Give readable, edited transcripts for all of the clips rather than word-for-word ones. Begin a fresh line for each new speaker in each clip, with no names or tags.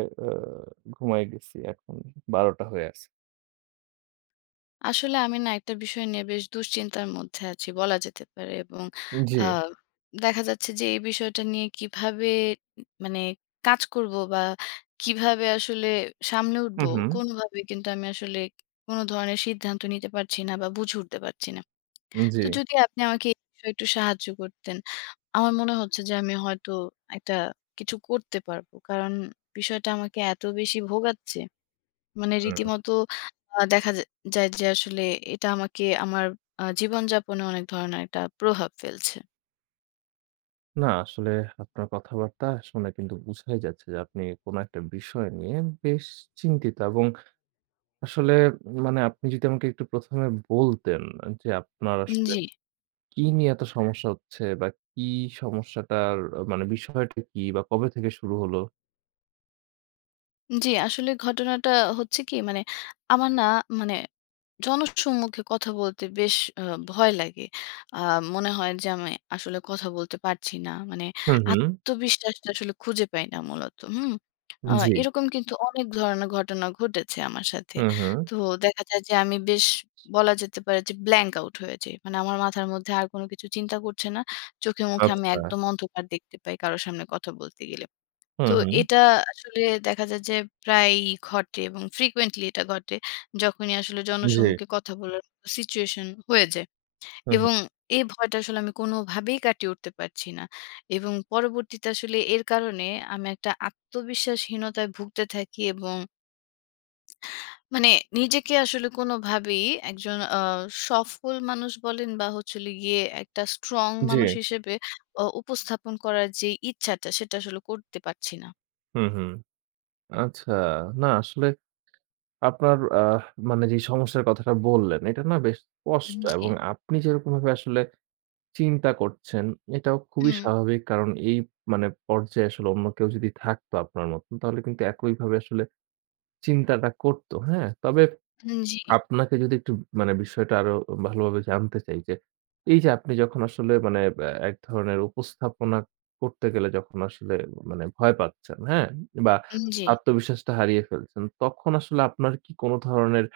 এ আ ঘুমায় গেছি এখন ১২টা হয়ে আছে।
আসলে আমি না একটা বিষয় নিয়ে বেশ দুশ্চিন্তার মধ্যে আছি বলা যেতে পারে এবং
জি।
আহ, দেখা যাচ্ছে যে এই বিষয়টা নিয়ে কিভাবে মানে কাজ করব বা কিভাবে আসলে সামলে উঠবো
হুম, হুম।
কোনোভাবে, কিন্তু আমি আসলে কোনো ধরনের সিদ্ধান্ত নিতে পারছি না বা বুঝে উঠতে পারছি না।
জি।
তো যদি আপনি আমাকে এই বিষয়ে একটু সাহায্য করতেন, আমার মনে হচ্ছে যে আমি হয়তো একটা কিছু করতে পারবো, কারণ বিষয়টা আমাকে এত বেশি ভোগাচ্ছে।
হুম।
রীতিমতো দেখা যায় যে আসলে এটা আমাকে আমার জীবনযাপনে অনেক ধরনের একটা প্রভাব ফেলছে।
না আসলে আপনার কথাবার্তা শুনে কিন্তু বুঝাই যাচ্ছে যে আপনি কোনো একটা বিষয় নিয়ে বেশ চিন্তিত এবং আসলে মানে আপনি যদি আমাকে একটু ১ম এ বলতেন যে আপনার আসলে
জি,
কি নিয়ে এত সমস্যা হচ্ছে বা কি সমস্যাটার মানে বিষয়টা কি বা কবে থেকে শুরু হলো?
জি। আসলে ঘটনাটা হচ্ছে কি, আমার না, মানে জনসম্মুখে কথা বলতে বেশ আ ভয় লাগে। আ মনে হয় যে আমি আসলে কথা বলতে পারছি না।
হুম, হুম।
আত্মবিশ্বাসটা আসলে খুঁজে পাই না মূলত। হুম? আ
জি।
এরকম কিন্তু অনেক ধরনের ঘটনা ঘটেছে আমার সাথে।
হুম, হুম।
তো দেখা যায় যে আমি বেশ, বলা যেতে পারে যে, ব্ল্যাঙ্ক আউট হয়ে যাই। মানে আমার মাথার মধ্যে আর কোন কিছু চিন্তা ঘুরছে না। চোখে মুখে আমি
আচ্ছা।
একদম অন্ধকার দেখতে পাই কারো সামনে কথা বলতে গেলে। তো
হুম, হুম।
এটা আসলে দেখা যায় যে প্রায়ই ঘটে এবং frequently এটা ঘটে। যখনই আসলে
জি।
জনসম্মুখে কথা বলার মতো situation হয়ে যায়।
হুম,
এবং
হুম।
এই ভয়টা আসলে আমি কোনোভাবেই কাটিয়ে উঠতে পারছি না। এবং পরবর্তীতে আসলে এর কারণে আমি একটা আত্মবিশ্বাসহীনতায় ভুগতে থাকি এবং মানে নিজেকে আসলে কোনোভাবেই একজন সফল মানুষ বলেন বা হচ্ছে হলো গিয়ে একটা strong
জি।
মানুষ হিসেবে উপস্থাপন করার যে ইচ্ছাটা সেটা আসলে করতে পারছি না।
হুম, হুম। আচ্ছা। না আসলে আপনার মানে যে সমস্যার কথাটা বললেন, এটা না বেশ স্পষ্ট
জি।
এবং আপনি যেরকমভাবে আসলে চিন্তা করছেন, এটাও খুবই
হুম।
স্বাভাবিক। কারণ এই মানে পর্যায়ে আসলে অন্য কেউ যদি থাকতো আপনার মতন, তাহলে কিন্তু একইভাবে আসলে চিন্তাটা করত। হ্যাঁ? তবে
উম জি,
আপনাকে যদি একটু মানে বিষয়টা আরো ভালোভাবে জানতে চাই যে, এই যে আপনি যখন আসলে মানে এক ধরনের উপস্থাপনা করতে গেলে যখন আসলে মানে ভয় পাচ্ছেন, হ্যাঁ? বা
উম জি।
আত্মবিশ্বাসটা হারিয়ে ফেলছেন, তখন আসলে আপনার কি কোন ধরনের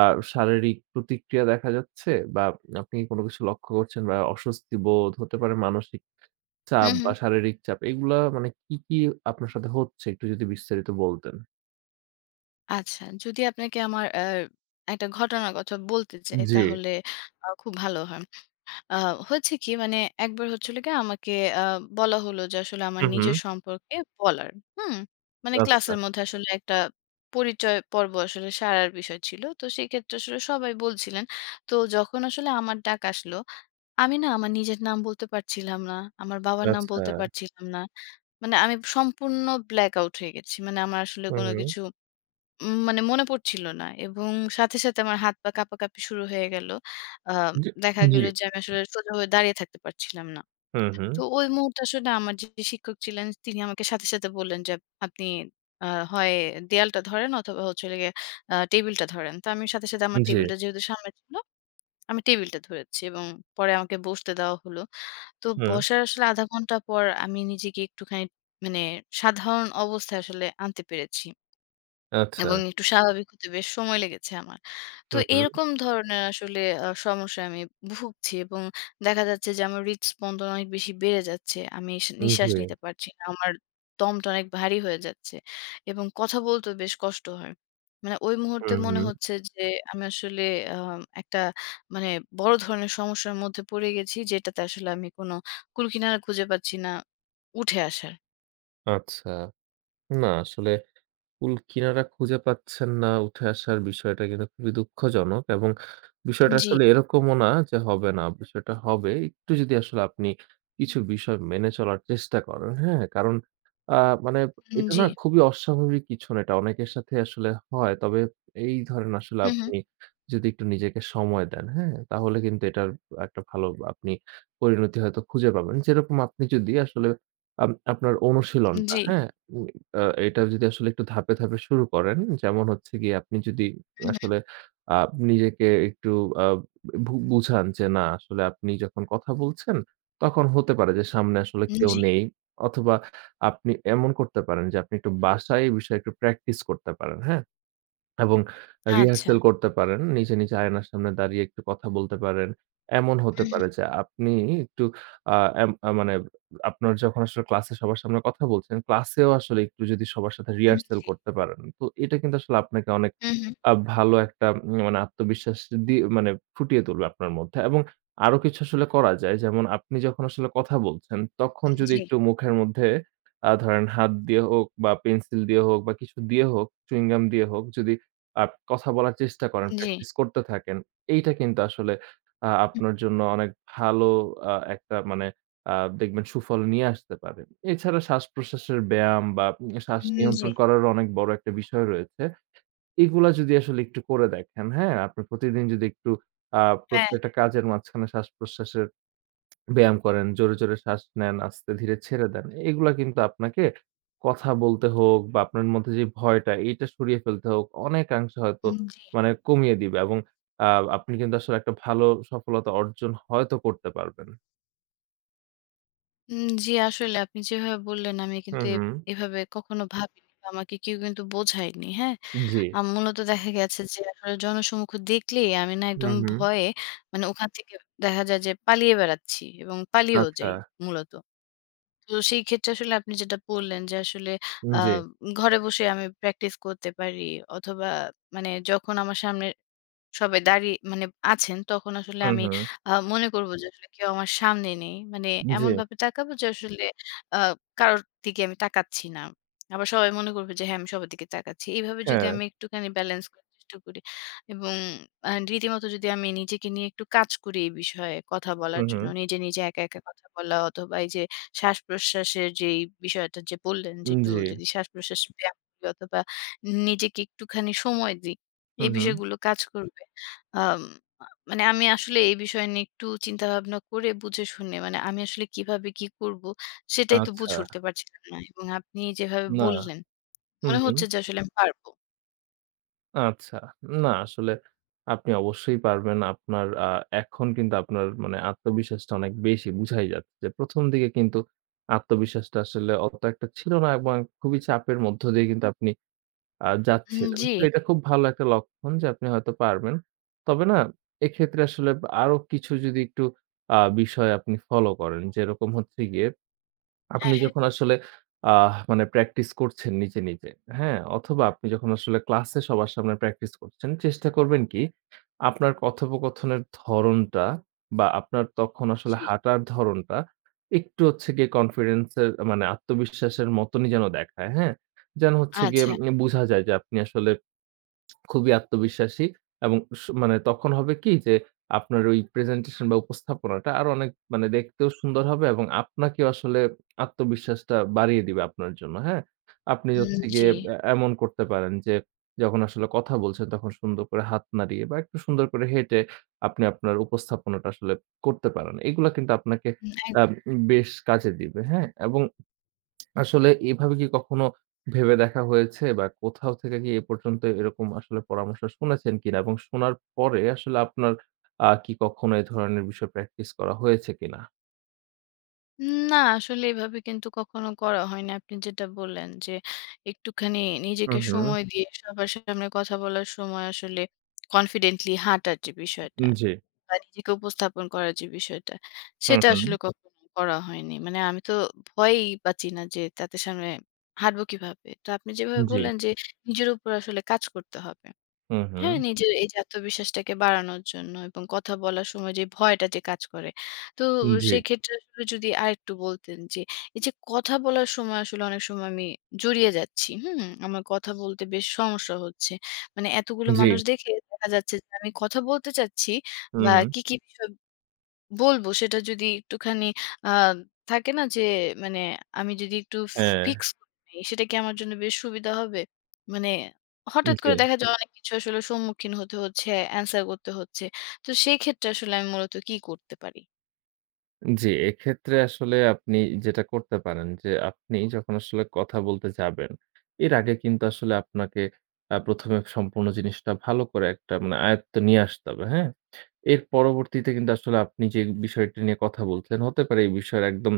আ শারীরিক প্রতিক্রিয়া দেখা যাচ্ছে? বা আপনি কি কোন কিছু লক্ষ্য করছেন বা অস্বস্তি বোধ হতে পারে মানসিক চাপ
হুম,
বা
হুম।
শারীরিক চাপ এগুলা মানে কি, কি আপনার সাথে হচ্ছে একটু যদি বিস্তারিত বলতেন?
আচ্ছা, যদি আপনাকে আমার একটা ঘটনার কথা বলতে চাই
জি।
তাহলে খুব ভালো হয়। আ হয়েছে কি, একবার হচ্ছিল গিয়ে আমাকে আ বলা হলো যে আসলে আমার
হু, হু।
নিজের সম্পর্কে বলার। হুম? মানে
আচ্ছা,
ক্লাসের মধ্যে আসলে একটা পরিচয় পর্ব আসলে সারার বিষয় ছিল। তো সেক্ষেত্রে আসলে সবাই বলছিলেন। তো যখন আসলে আমার ডাক আসলো, আমি না আমার নিজের নাম বলতে পারছিলাম না। আমার বাবার নাম
আচ্ছা।
বলতে পারছিলাম না। মানে আমি সম্পূর্ণ ব্ল্যাক আউট হয়ে গেছি। মানে আমার আসলে
হু,
কোনো
হু।
কিছু মনে পড়ছিল না, এবং সাথে, সাথে আমার হাত পা কাঁপাকাঁপি শুরু হয়ে গেল। আ
জি,
দেখা
জি।
গেল যে আমি আসলে সোজা হয়ে দাঁড়িয়ে থাকতে পারছিলাম না।
হুম, হুম।
তো ওই মুহূর্তে আসলে আমার যে শিক্ষক ছিলেন তিনি আমাকে সাথে, সাথে বললেন যে, "আপনি আ হয় দেয়ালটা ধরেন অথবা হচ্ছে হলো গিয়ে টেবিলটা ধরেন।" তো আমি সাথে, সাথে আমার
জি।
টেবিলটা যেহেতু সামনে ছিল, আমি টেবিলটা ধরেছি এবং পরে আমাকে বসতে দেওয়া হলো। তো
হুম।
বসার আসলে আধা ঘন্টা পর আমি নিজেকে একটুখানি মানে সাধারণ অবস্থায় আসলে আনতে পেরেছি।
আচ্ছা।
এবং একটু স্বাভাবিক হতে বেশ সময় লেগেছে আমার। তো
হুম, হুম।
এরকম ধরনের আসলে সমস্যায় আমি ভুগছি এবং দেখা যাচ্ছে যে আমার হৃদস্পন্দন অনেক বেশি বেড়ে যাচ্ছে। আমি নিঃশ্বাস
জি।
নিতে পারছি না। আমার দমটা অনেক ভারী হয়ে যাচ্ছে এবং কথা বলতেও বেশ কষ্ট হয়। মানে ওই মুহূর্তে
হুম,
মনে
হুম।
হচ্ছে যে আমি আসলে আ একটা মানে বড় ধরনের সমস্যার মধ্যে পড়ে গেছি, যেটাতে আসলে আমি কোন কুলকিনারা খুঁজে পাচ্ছি না উঠে আসার।
আচ্ছা। না আসলে কুল কিনারা খুঁজে পাচ্ছেন না উঠে আসার বিষয়টা কিন্তু খুবই দুঃখজনক এবং বিষয়টা হুম।
জি,
আসলে এরকমও না যে হবে না। বিষয়টা হবে। একটু যদি আসলে আপনি কিছু বিষয় মেনে চলার চেষ্টা করেন, হ্যাঁ? কারণ আ মানে এটা
জি।
না খুবই অস্বাভাবিক কিছু না। এটা অনেকের সাথে আসলে হয়। তবে এই ধরেন আসলে
হু, হু।
আপনি যদি একটু নিজেকে সময় দেন, হ্যাঁ? তাহলে কিন্তু এটার একটা ভালো আপনি পরিণতি হয়তো খুঁজে পাবেন। যেরকম আপনি যদি আসলে আপনার অনুশীলনটা,
জি।
হ্যাঁ? আ এটা যদি আসলে একটু ধাপে, ধাপে শুরু করেন, যেমন হচ্ছে গিয়ে আপনি যদি
হু, হু।
আসলে আ নিজেকে একটু আ বুঝান যে না আসলে আপনি যখন কথা বলছেন, তখন হতে পারে যে সামনে আসলে কেউ
জি।
নেই। অথবা আপনি এমন করতে পারেন যে আপনি একটু বাসায় এই বিষয়ে একটু প্র্যাকটিস করতে পারেন, হ্যাঁ? এবং
আচ্ছা।
রিহার্সাল করতে পারেন। নিজে, নিজে আয়নার সামনে দাঁড়িয়ে একটু কথা বলতে পারেন। এমন হতে
হুম,
পারে যে আপনি একটু আ এম আ মানে আপনার যখন আসলে ক্লাসে সবার সামনে কথা বলছেন, ক্লাসেও আসলে একটু যদি সবার সাথে
হুম,
রিহার্সাল
জি।
করতে পারেন, তো এটা কিন্তু আসলে আপনাকে অনেক
হুম, হুম,
ভালো একটা মানে আত্মবিশ্বাস দিয়ে মানে ফুটিয়ে তুলবে আপনার মধ্যে। এবং আরো কিছু আসলে করা যায়। যেমন আপনি যখন আসলে কথা বলছেন, তখন যদি
জি।
একটু মুখের মধ্যে ধরেন হাত দিয়ে হোক বা পেন্সিল দিয়ে হোক বা কিছু দিয়ে হোক, চুইং গাম দিয়ে হোক যদি আ কথা বলার চেষ্টা করেন,
জি।
প্র্যাকটিস করতে থাকেন। এইটা কিন্তু আসলে আপনার জন্য অনেক ভালো একটা মানে আ দেখবেন সুফল নিয়ে আসতে পারে। এছাড়া শ্বাস-প্রশ্বাসের ব্যায়াম বা শ্বাস
হুম, জি।
নিয়ন্ত্রণ করারও অনেক বড় একটা বিষয় রয়েছে। এগুলা যদি আসলে একটু করে দেখেন, হ্যাঁ? আপনি প্রতিদিন যদি একটু আ
হ্যাঁ।
প্রত্যেকটা কাজের মাঝখানে শ্বাস-প্রশ্বাসের ব্যায়াম করেন, জোরে, জোরে শ্বাস নেন, আস্তে ধীরে ছেড়ে দেন। এগুলা কিন্তু আপনাকে কথা বলতে হোক বা আপনার মধ্যে যে ভয়টা এইটা সরিয়ে ফেলতে হোক অনেকাংশে হয়তো
হুম, জি।
মানে কমিয়ে দিবে এবং আ আপনি কিন্তু আসলে একটা ভালো সফলতা অর্জন হয়তো করতে পারবেন।
উম জি, আসলে আপনি যেভাবে বললেন, আমি
হুম,
কিন্তু
হুম।
এভাবে কখনো ভাবিনি বা আমাকে কেউ কিন্তু বোঝায়নি। হ্যাঁ?
জি।
মূলত দেখা গেছে যে আসলে জনসম্মুখ দেখলেই আমি না
হুম,
একদম
হুম।
ভয়ে, ওখান থেকে দেখা যায় যে পালিয়ে বেড়াচ্ছি এবং পালিয়েও
আচ্ছা।
যাই মূলত। তো সেই ক্ষেত্রে আসলে আপনি যেটা বললেন যে আসলে আ
জি।
ঘরে বসে আমি প্র্যাকটিস করতে পারি, অথবা যখন আমার সামনে সবাই দাঁড়িয়ে আছেন, তখন আসলে
হুম,
আমি
হুম।
মনে করব যে আসলে কেউ আমার সামনে নেই। মানে
জি।
এমনভাবে তাকাবো যে আসলে আ কারোর দিকে আমি তাকাচ্ছি না। আবার সবাই মনে করবে যে হ্যাঁ, আমি সবার দিকে তাকাচ্ছি। এইভাবে যদি
হ্যাঁ।
আমি একটুখানি ব্যালেন্স করার চেষ্টা করি এবং রীতিমতো যদি আমি নিজেকে নিয়ে একটু কাজ করি এই বিষয়ে কথা বলার
হুম,
জন্য,
হুম।
নিজে, নিজে, একা, একা কথা বলা, অথবা এই যে শ্বাস-প্রশ্বাসের যেই বিষয়টা যে বললেন যে একটু
জি।
যদি শ্বাস-প্রশ্বাস ব্যায়াম করি, অথবা নিজেকে একটুখানি সময় দিই,
হুম,
এই
হুম।
বিষয়গুলো কাজ করবে। আম আমি আসলে এই বিষয় নিয়ে একটু চিন্তাভাবনা করে বুঝে শুনে, মানে আমি আসলে কিভাবে কি করব সেটাই তো
আচ্ছা।
বুঝে উঠতে পারছিলাম না। এবং আপনি যেভাবে
না।
বললেন,
হুম,
মনে
হুম।
হচ্ছে যে আসলে আমি পারবো।
আচ্ছা। না আসলে আপনি অবশ্যই পারবেন। আপনার এখন কিন্তু আপনার মানে আত্মবিশ্বাসটা অনেক বেশি বুঝাই যাচ্ছে যে ১ম দিকে কিন্তু আত্মবিশ্বাসটা আসলে অত একটা ছিল না এবং খুবই চাপের মধ্য দিয়ে কিন্তু আপনি
হুম,
যাচ্ছিলেন।
জি।
তো এটা খুব ভালো একটা লক্ষণ যে আপনি হয়তো পারবেন। তবে না এক্ষেত্রে আসলে আরো কিছু যদি একটু বিষয় আপনি ফলো করেন যেরকম হচ্ছে গিয়ে
হ্যাঁ,
আপনি
হ্যাঁ।
যখন আসলে আ মানে প্র্যাকটিস করছেন নিজে, নিজে, হ্যাঁ? অথবা আপনি যখন আসলে ক্লাসে সবার সামনে প্র্যাকটিস করছেন, চেষ্টা করবেন কি আপনার কথোপকথনের ধরনটা বা আপনার তখন আসলে
জি।
হাঁটার ধরনটা একটু হচ্ছে গিয়ে কনফিডেন্স এর মানে আত্মবিশ্বাসের মতনই যেন দেখায়, হ্যাঁ? যেন হচ্ছে গিয়ে
আচ্ছা।
বোঝা যায় যে আপনি আসলে খুবই আত্মবিশ্বাসী এবং মানে তখন হবে কি যে আপনার ওই প্রেজেন্টেশন বা উপস্থাপনাটা আরো অনেক মানে দেখতেও সুন্দর হবে এবং আপনাকেও আসলে আত্মবিশ্বাসটা বাড়িয়ে দিবে আপনার জন্য, হ্যাঁ? আপনি
হুম,
হচ্ছে
জি।
গিয়ে এমন করতে পারেন যে যখন আসলে কথা বলছেন তখন সুন্দর করে হাত নাড়িয়ে বা একটু সুন্দর করে হেঁটে আপনি আপনার উপস্থাপনাটা আসলে করতে পারেন। এগুলা কিন্তু আপনাকে
হুম, এক।
আ বেশ কাজে দিবে, হ্যাঁ? এবং আসলে এভাবে কি কখনো ভেবে দেখা হয়েছে বা কোথাও থেকে কি এ পর্যন্ত এরকম আসলে পরামর্শ শুনেছেন কিনা? এবং শোনার পরে আসলে আপনার কি কখনো এ ধরনের বিষয় প্র্যাকটিস করা হয়েছে কিনা?
না আসলে, এভাবে কিন্তু কখনো করা হয়নি। আপনি যেটা বললেন যে একটুখানি নিজেকে
হুম, হুম।
সময় দিয়ে সবার সামনে কথা বলার সময় আসলে কনফিডেন্টলি হাঁটার যে বিষয়টা
জি।
বা নিজেকে উপস্থাপন করার যে বিষয়টা,
হুম,
সেটা
হুম।
আসলে কখনো করা হয়নি। মানে আমি তো ভয়েই পাচ্ছি না যে তাদের সামনে হাঁটবো কিভাবে? তো আপনি যেভাবে
জি।
বললেন যে নিজের উপর আসলে কাজ করতে হবে।
হুম, হুম।
হ্যাঁ, নিজের এই যে আত্মবিশ্বাসটাকে বাড়ানোর জন্য এবং কথা বলার সময় যে ভয়টা যে কাজ করে। তো
জি,
সেক্ষেত্রে আসলে যদি আরেকটু বলতেন যে, এই যে কথা বলার সময় আসলে অনেক সময় আমি জড়িয়ে যাচ্ছি, হুম? আমার কথা বলতে বেশ সমস্যা হচ্ছে। মানে এতগুলো
জি।
মানুষ দেখে দেখা যাচ্ছে যে আমি কথা বলতে চাচ্ছি,
হুম,
বা
হুম।
কি, কি বিষয় বলবো সেটা যদি একটুখানি আ থাকে না যে মানে আমি যদি একটু
হ্যাঁ,
ফিক্স করে নেই, সেটা কি আমার জন্য বেশ সুবিধা হবে? মানে হঠাৎ
জি।
করে দেখা যায় অনেক কিছু আসলে সম্মুখীন হতে হচ্ছে, অ্যান্সার করতে হচ্ছে। তো সেই ক্ষেত্রে আসলে আমি মূলত কি করতে পারি?
জি, এক্ষেত্রে আসলে আপনি যেটা করতে পারেন যে, আপনি যখন আসলে কথা বলতে যাবেন, এর আগে কিন্তু আসলে আপনাকে ১ম এ সম্পূর্ণ জিনিসটা ভালো করে একটা মানে আয়ত্তে নিয়ে আসতে হবে, হ্যাঁ? এর পরবর্তীতে কিন্তু আসলে আপনি যে বিষয়টি নিয়ে কথা বলছেন, হতে পারে এই বিষয়ের একদম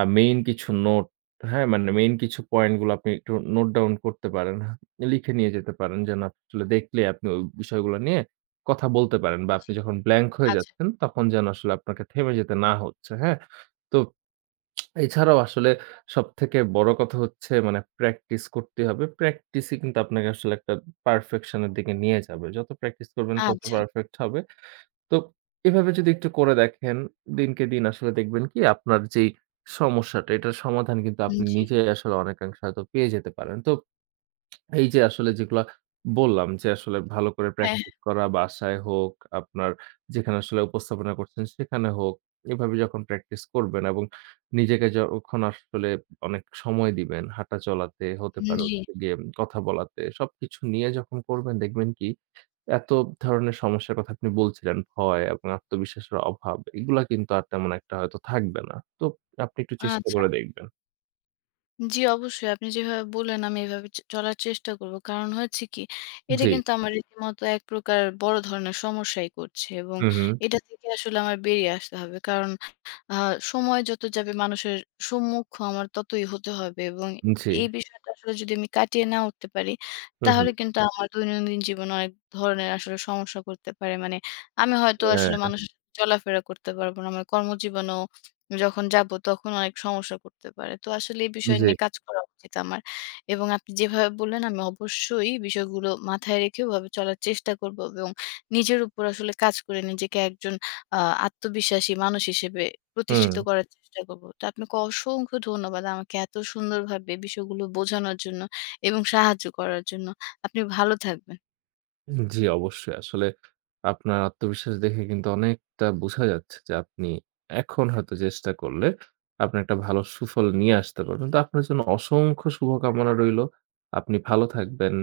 মেইন কিছু নোট, হ্যাঁ? মানে মেইন কিছু পয়েন্টগুলো আপনি একটু নোট ডাউন করতে পারেন। লিখে নিয়ে যেতে পারেন যেন আসলে দেখলে আপনি ওই বিষয়গুলো নিয়ে কথা বলতে পারেন বা আপনি
জি।
যখন ব্ল্যাংক হয়ে
আচ্ছা,
যাচ্ছেন, তখন যেন আসলে আপনাকে থেমে যেতে না হচ্ছে, হ্যাঁ? তো এছাড়াও আসলে সবথেকে বড় কথা হচ্ছে মানে প্র্যাকটিস করতেই হবে। প্র্যাকটিসই কিন্তু আপনাকে আসলে একটা পারফেকশন এর দিকে নিয়ে যাবে। যত প্র্যাকটিস করবেন তত
আচ্ছা।
পারফেক্ট হবে। তো এভাবে যদি একটু করে দেখেন, দিনকে দিন আসলে দেখবেন কি আপনার যেই সমস্যাটা, এটার সমাধান কিন্তু আপনি
জি,
নিজেই আসলে অনেকাংশে হয়তো পেয়ে যেতে পারেন। তো এই যে আসলে যেগুলা বললাম যে আসলে ভালো করে
হ্যাঁ,
প্র্যাকটিস
হ্যাঁ।
করা, বাসায় হোক, আপনার যেখানে আসলে উপস্থাপনা করছেন সেখানে হোক, এভাবে যখন প্র্যাকটিস করবেন এবং নিজেকে যখন আসলে অনেক সময় দিবেন, হাঁটা চলাতে হতে পারে
জি,
হচ্ছে গিয়ে কথা বলাতে, সবকিছু নিয়ে যখন করবেন দেখবেন কি এত ধরনের সমস্যার কথা আপনি বলছিলেন, ভয় এবং আত্মবিশ্বাসের অভাব এগুলা কিন্তু আর তেমন একটা হয়তো থাকবে না। তো আপনি একটু চেষ্টা
আচ্ছা।
করে দেখবেন।
জি, অবশ্যই। আপনি যেভাবে বললেন, আমি এভাবে চলার চেষ্টা করব। কারণ হয়েছে কি, এটা
জি।
কিন্তু আমার রীতিমতো এক প্রকার বড় ধরনের সমস্যাই করছে, এবং
হু, হু।
এটা থেকে আসলে আমার বেরিয়ে আসতে হবে। কারণ আ সময় যত যাবে মানুষের সম্মুখ আমার ততই হতে হবে, এবং
জি।
এই বিষয়টা আসলে যদি আমি কাটিয়ে না উঠতে পারি,
হু, হু।
তাহলে কিন্তু আমার দৈনন্দিন জীবনে অনেক ধরনের আসলে সমস্যা করতে পারে। মানে আমি হয়তো
হ্যাঁ,
আসলে মানুষের সাথে চলাফেরা করতে পারব না। আমার কর্মজীবনেও যখন যাবো তখন অনেক সমস্যা করতে পারে। তো আসলে এই বিষয়
জি।
নিয়ে কাজ করা উচিত আমার। এবং আপনি যেভাবে বললেন, আমি অবশ্যই বিষয়গুলো মাথায় রেখে ওভাবে চলার চেষ্টা করব এবং নিজের উপর আসলে কাজ করে নিজেকে একজন আ আত্মবিশ্বাসী মানুষ হিসেবে
হুম।
প্রতিষ্ঠিত করার চেষ্টা করব। তো আপনাকে অসংখ্য ধন্যবাদ আমাকে এত সুন্দরভাবে বিষয়গুলো বোঝানোর জন্য এবং সাহায্য করার জন্য। আপনি ভালো থাকবেন।
জি, অবশ্যই। আসলে আপনার আত্মবিশ্বাস দেখে কিন্তু অনেকটা বোঝা যাচ্ছে যে আপনি এখন হয়তো চেষ্টা করলে আপনি একটা ভালো সুফল নিয়ে আসতে পারবেন। তো আপনার জন্য অসংখ্য শুভকামনা রইলো। আপনি ভালো থাকবেন।